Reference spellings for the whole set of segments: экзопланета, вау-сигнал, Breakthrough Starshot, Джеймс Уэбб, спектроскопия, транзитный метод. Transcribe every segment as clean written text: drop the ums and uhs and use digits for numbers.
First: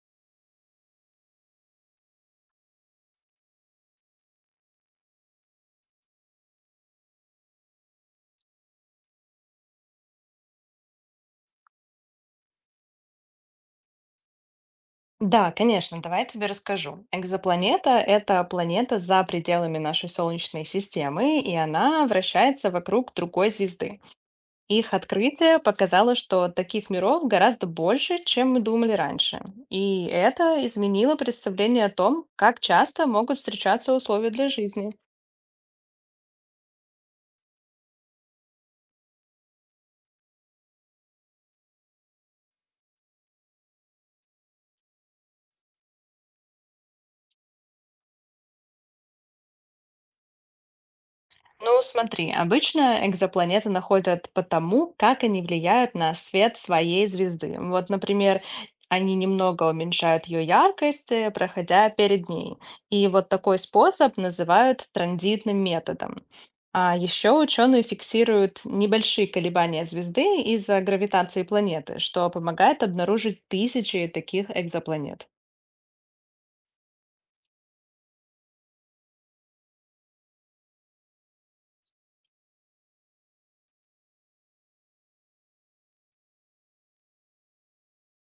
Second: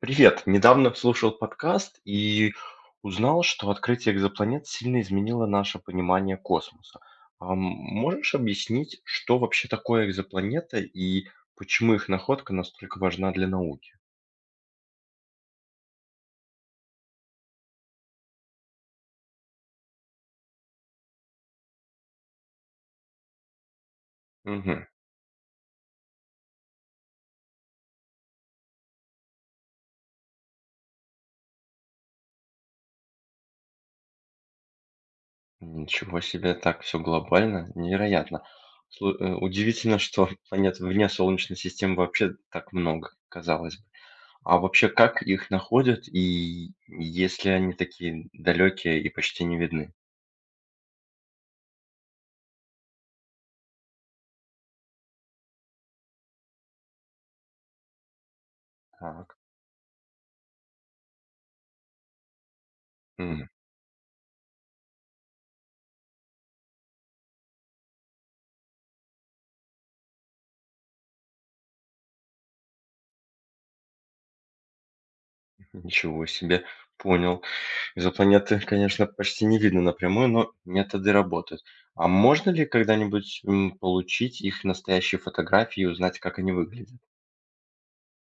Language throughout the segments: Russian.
Привет. Недавно слушал подкаст и узнал, что открытие экзопланет сильно изменило наше понимание космоса. А можешь объяснить, что вообще такое экзопланета и почему их находка настолько важна для науки? Да, конечно, давай я тебе расскажу. Экзопланета– это планета за пределами нашей Солнечной системы, и она вращается вокруг другой звезды. Мгм. Их открытие показало, что таких миров гораздо больше, чем мы думали раньше. И это изменило представление о том, как часто могут встречаться условия для жизни. Ничего себе, так все глобально, невероятно. Удивительно, что планет вне Солнечной системы вообще так много, казалось бы. А вообще, как их находят и если они такие далекие и почти не видны? Ну, смотри, обычно экзопланеты находят по тому, как они влияют на свет своей звезды. Вот, например, они Так. немного уменьшают ее яркость, проходя перед ней. И вот такой способ называют транзитным методом. А еще ученые фиксируют небольшие колебания звезды из-за гравитации планеты, что помогает обнаружить тысячи таких экзопланет. Ничего себе, понял. Изопланеты, конечно, почти не видно напрямую, но методы работают. А можно ли когда-нибудь получить их настоящие фотографии и узнать, как они выглядят?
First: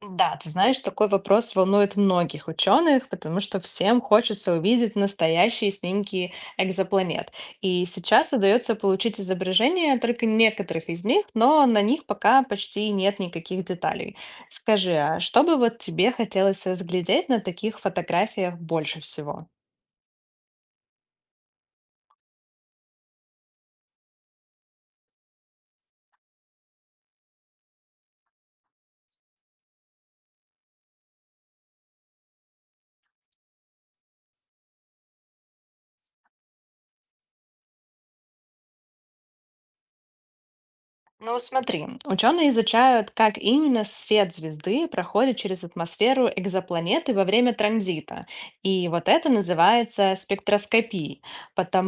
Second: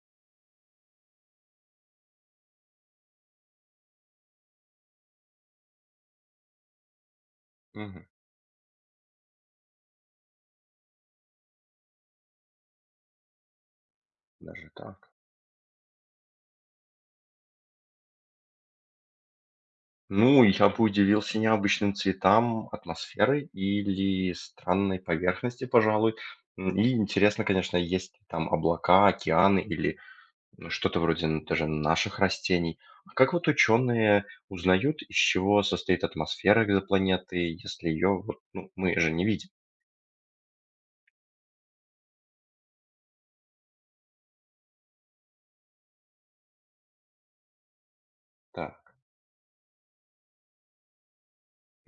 Да, ты знаешь, такой вопрос волнует многих ученых, потому что всем хочется увидеть настоящие снимки экзопланет. И Мгм. сейчас удается получить изображения только некоторых из них, но на них пока почти нет никаких деталей. Даже Скажи, так. а что бы вот тебе хотелось разглядеть на таких фотографиях больше всего? Ну, я бы удивился необычным цветам атмосферы или странной поверхности, пожалуй. И интересно, конечно, есть ли там облака, океаны или ну, что-то вроде н даже наших растений. А как вот ученые узнают, из чего состоит атмосфера экзопланеты, если ее вот, ну, мы же не видим? Ну, смотри, ученые изучают, как именно свет звезды проходит через атмосферу экзопланеты во время транзита. И Так, вот это называется спектроскопией.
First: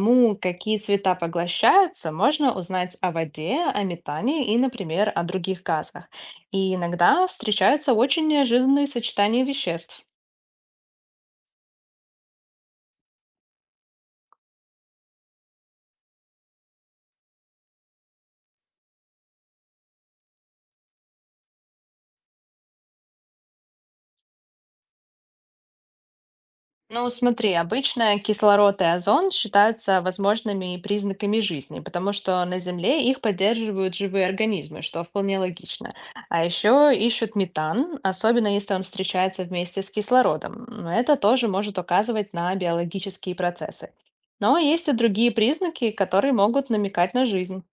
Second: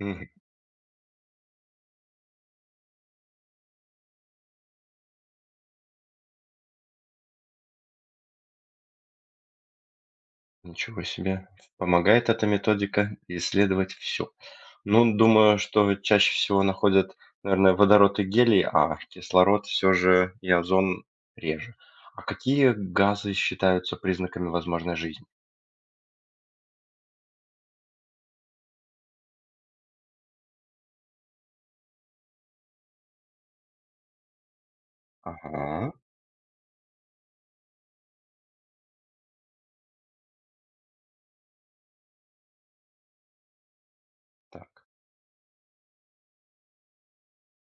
мгм, какие цвета поглощаются, можно узнать о воде, о метане и, например, о других газах. И иногда встречаются очень неожиданные сочетания веществ. ничего себе. Помогает эта методика исследовать все. Ну, думаю, что чаще всего находят, наверное, водород и гелий, а кислород все же и озон реже. А какие газы считаются признаками возможной жизни? Ну, смотри, обычно кислород и озон считаются возможными признаками жизни, потому что на Земле их поддерживают живые организмы, что вполне Ага, логично. А еще ищут метан, особенно если он встречается вместе с кислородом. Но это тоже может указывать на биологические процессы. Но так. есть и другие признаки, которые могут намекать на жизнь.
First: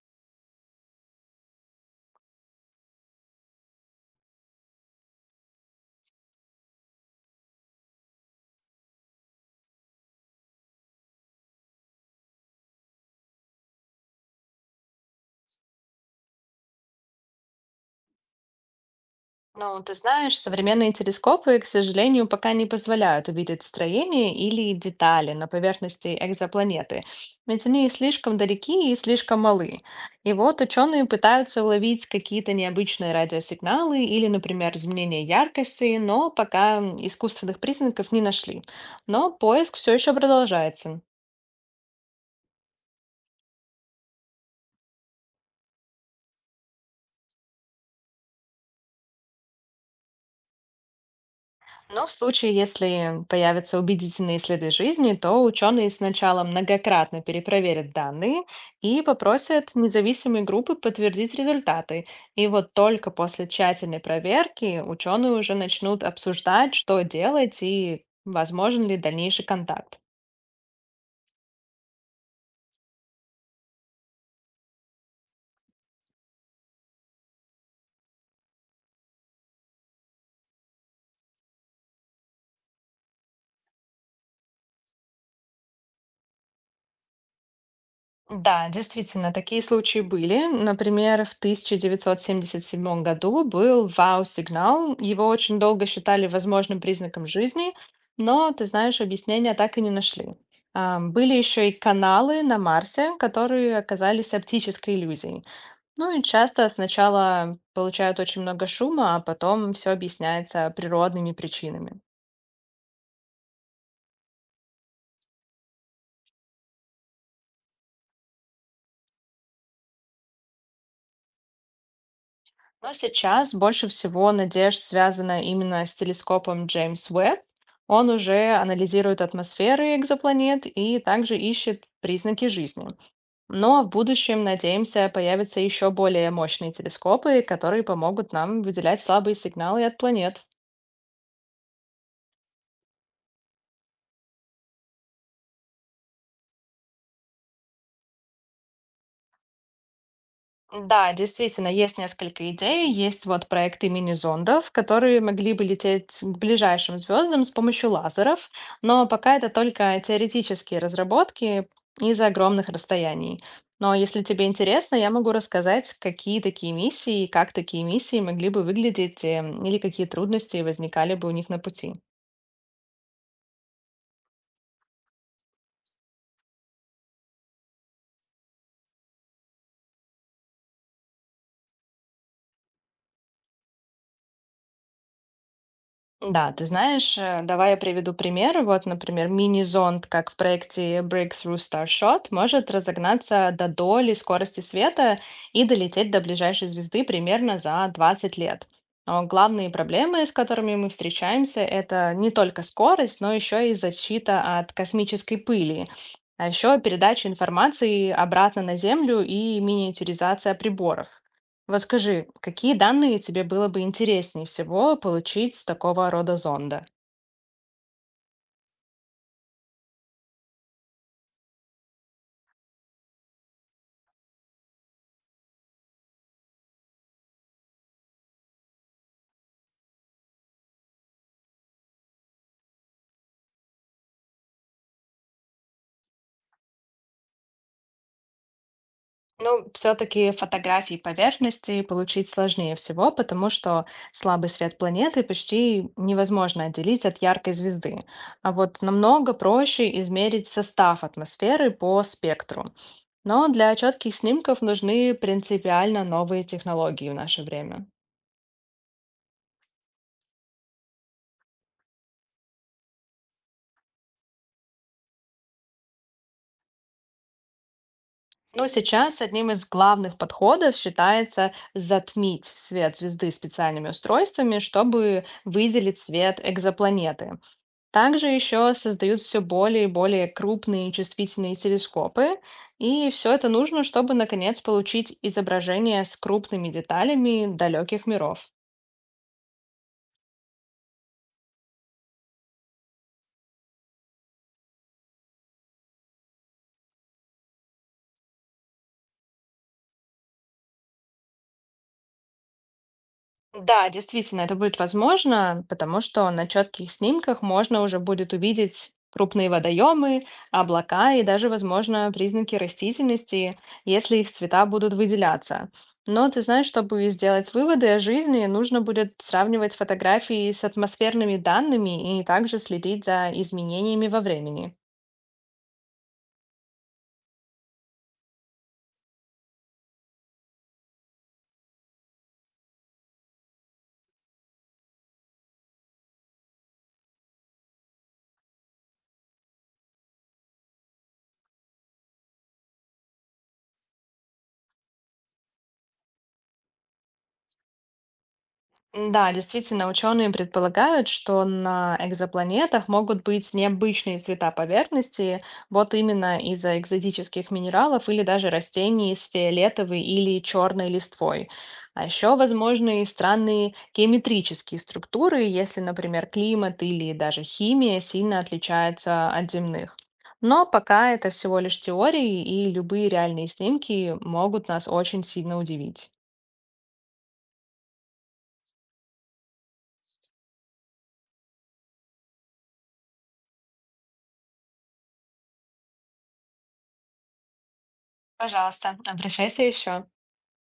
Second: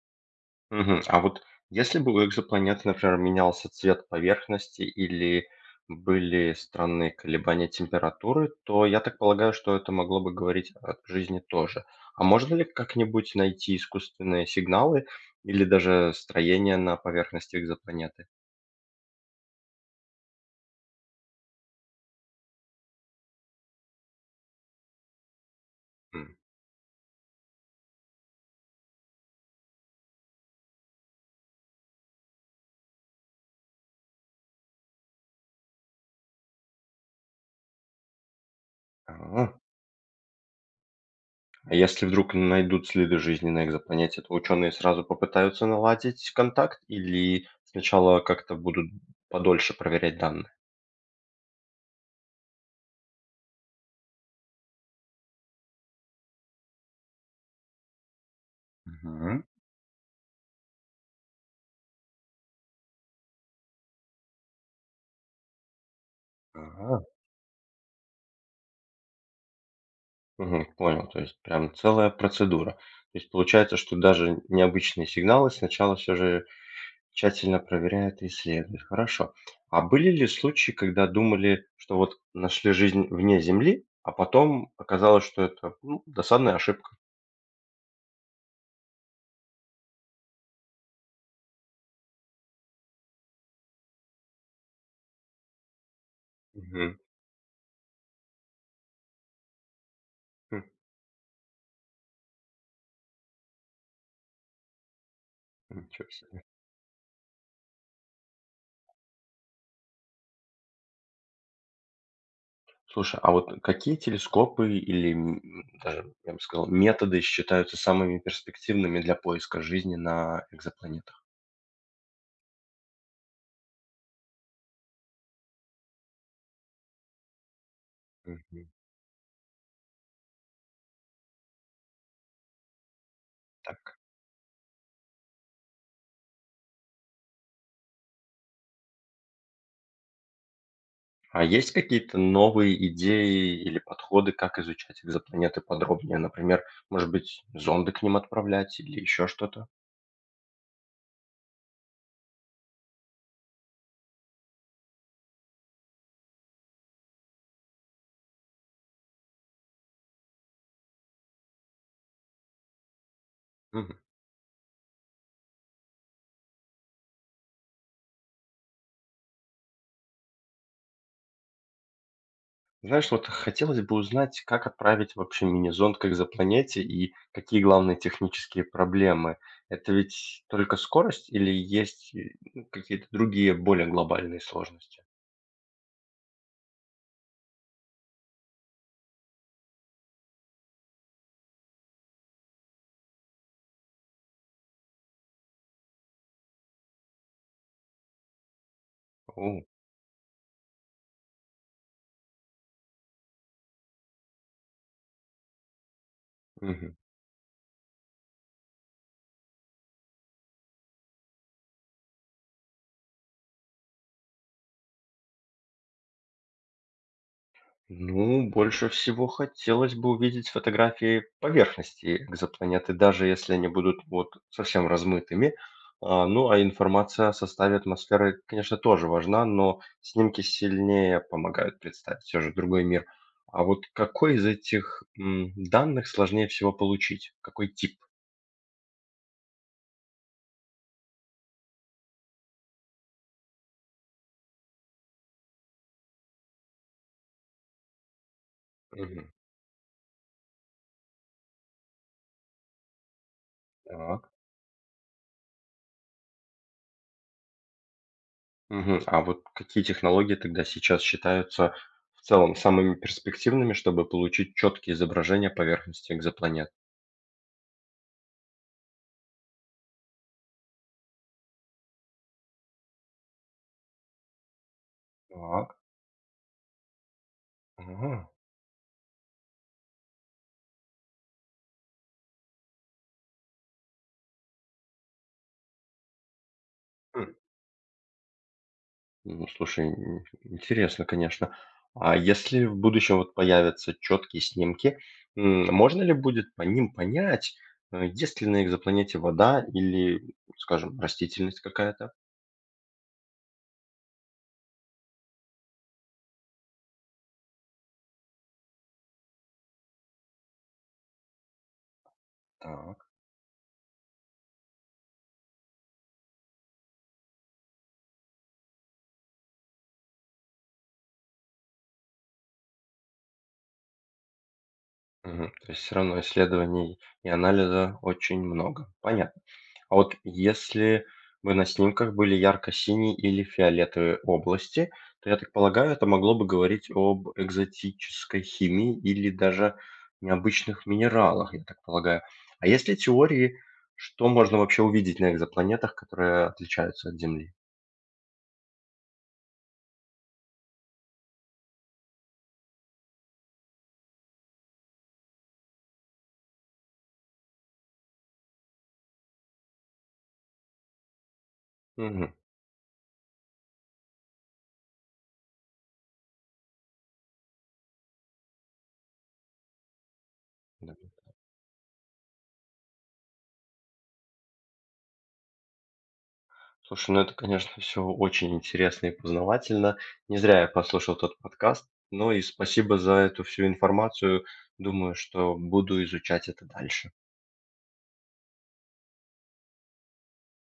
Мгм. А вот если бы у экзопланеты, например, менялся цвет поверхности или были странные колебания температуры, то я так полагаю, что это могло бы говорить о жизни тоже. А можно ли как-нибудь найти искусственные сигналы или даже строение на поверхности экзопланеты? Ну, ты знаешь, современные телескопы, к сожалению, пока не позволяют увидеть строение или детали на поверхности М, экзопланеты, ведь они слишком далеки и слишком малы. И вот ученые пытаются уловить какие-то необычные радиосигналы или, например, изменение яркости, но пока искусственных признаков не нашли. Но А поиск все еще продолжается. а если вдруг найдут следы жизни на экзопланете, то ученые сразу попытаются наладить контакт или сначала как-то будут подольше проверять данные? Но в случае, если появятся убедительные следы жизни, то ученые сначала многократно перепроверят данные и Мгм. попросят независимые группы подтвердить результаты. И вот только после тщательной проверки ученые уже начнут обсуждать, А. что делать и возможен ли дальнейший контакт. Мгм. Понял, то есть прям целая процедура. То есть получается, что даже необычные сигналы сначала все же тщательно проверяют и исследуют. Хорошо. А были ли случаи, когда думали, что вот нашли жизнь вне Земли, а потом оказалось, что это, ну, досадная ошибка? Да, действительно, такие случаи были. Например, в 1977 году был вау-сигнал. Его очень долго считали возможным Мгм. признаком жизни, но, ты знаешь, объяснения так и не нашли. Хм. Были еще и каналы на Марсе, которые оказались оптической иллюзией. Ничего Ну и себе. часто сначала получают очень много шума, а потом все объясняется природными причинами. Слушай, а вот какие телескопы или, даже, я бы сказал, методы считаются самыми перспективными для поиска жизни на экзопланетах? Но сейчас больше всего надежд связана именно с телескопом Джеймс Уэбб. Он уже Мгм. анализирует атмосферы экзопланет и также ищет признаки жизни. Но в Так. будущем, надеемся, появятся еще более мощные телескопы, которые помогут нам выделять слабые сигналы от планет. А есть какие-то новые идеи или подходы, как изучать экзопланеты подробнее? Например, может быть, зонды к ним отправлять или еще что-то? Да, действительно, есть несколько идей. Есть вот проекты мини-зондов, которые могли бы лететь к ближайшим звездам с помощью лазеров, но пока это только теоретические разработки из-за огромных расстояний. Но Мгм. если тебе интересно, я могу рассказать, какие такие миссии и как такие миссии могли бы выглядеть или какие трудности возникали бы у них на пути. Знаешь, вот хотелось бы узнать, как отправить вообще мини-зонд к экзопланете и какие главные технические проблемы. Это ведь только скорость или есть ну, какие-то другие более глобальные сложности? Да, ты знаешь, давай я приведу пример. Вот, например, мини-зонд, как в проекте Breakthrough Starshot, может разогнаться до доли скорости света и долететь до ближайшей звезды примерно за 20 лет. Но О, главные проблемы, с которыми мы встречаемся, это не только скорость, но еще и защита от космической пыли, а еще мгм. передача информации обратно на Землю и миниатюризация приборов. Вот скажи, какие данные тебе было бы интереснее всего получить с такого рода зонда? Ну, больше всего хотелось бы увидеть фотографии поверхности экзопланеты, даже если они будут вот совсем размытыми. А, ну, а информация о составе атмосферы, конечно, тоже важна, но снимки сильнее помогают представить все же другой мир. А вот какой из этих данных сложнее всего получить? Какой тип? Ну, все-таки фотографии поверхности получить сложнее всего, потому что слабый свет планеты почти невозможно отделить от яркой звезды. А вот Мгм. намного проще измерить состав атмосферы по спектру. Но для четких Так. снимков нужны принципиально новые технологии в наше время. Мгм. А вот какие технологии тогда сейчас считаются в целом самыми перспективными, чтобы получить четкие изображения поверхности экзопланет? Ну, сейчас одним из главных подходов считается затмить свет звезды специальными устройствами, чтобы Так. выделить свет экзопланеты. Также Ага. еще создают все более и более крупные чувствительные телескопы, и все это нужно, чтобы наконец получить изображение с крупными Хм. деталями далеких миров. Ну, слушай, ин интересно, конечно. А если в будущем вот появятся четкие снимки, можно ли будет по ним понять, есть ли на экзопланете вода или, скажем, растительность какая-то? Да, действительно, это будет возможно, потому что на четких снимках можно уже будет увидеть крупные водоемы, облака и даже, возможно, признаки Так. растительности, если их цвета будут выделяться. Но ты знаешь, чтобы сделать выводы о жизни, нужно будет сравнивать фотографии с атмосферными данными и также следить за изменениями во времени. Мгм. То есть все равно исследований и анализа очень много. Понятно. А вот если бы на снимках были ярко-синие или фиолетовые области, то, я так полагаю, это могло бы говорить об экзотической химии или даже необычных минералах, я так полагаю. А есть ли теории, что можно вообще увидеть на экзопланетах, которые отличаются от Земли? Да, действительно, ученые предполагают, что на экзопланетах могут быть необычные цвета поверхности, вот именно из-за экзотических минералов или даже растений с фиолетовой или черной листвой. А Мгм. еще возможны и странные геометрические структуры, если, например, климат или даже химия сильно отличается от земных. Но Да. пока это всего лишь теории, и любые реальные снимки могут нас очень сильно удивить. Слушай, ну это, конечно, все очень интересно и познавательно. Не зря я послушал тот подкаст. Ну и спасибо за эту всю информацию. Думаю, что буду изучать это дальше. Пожалуйста, обращайся еще.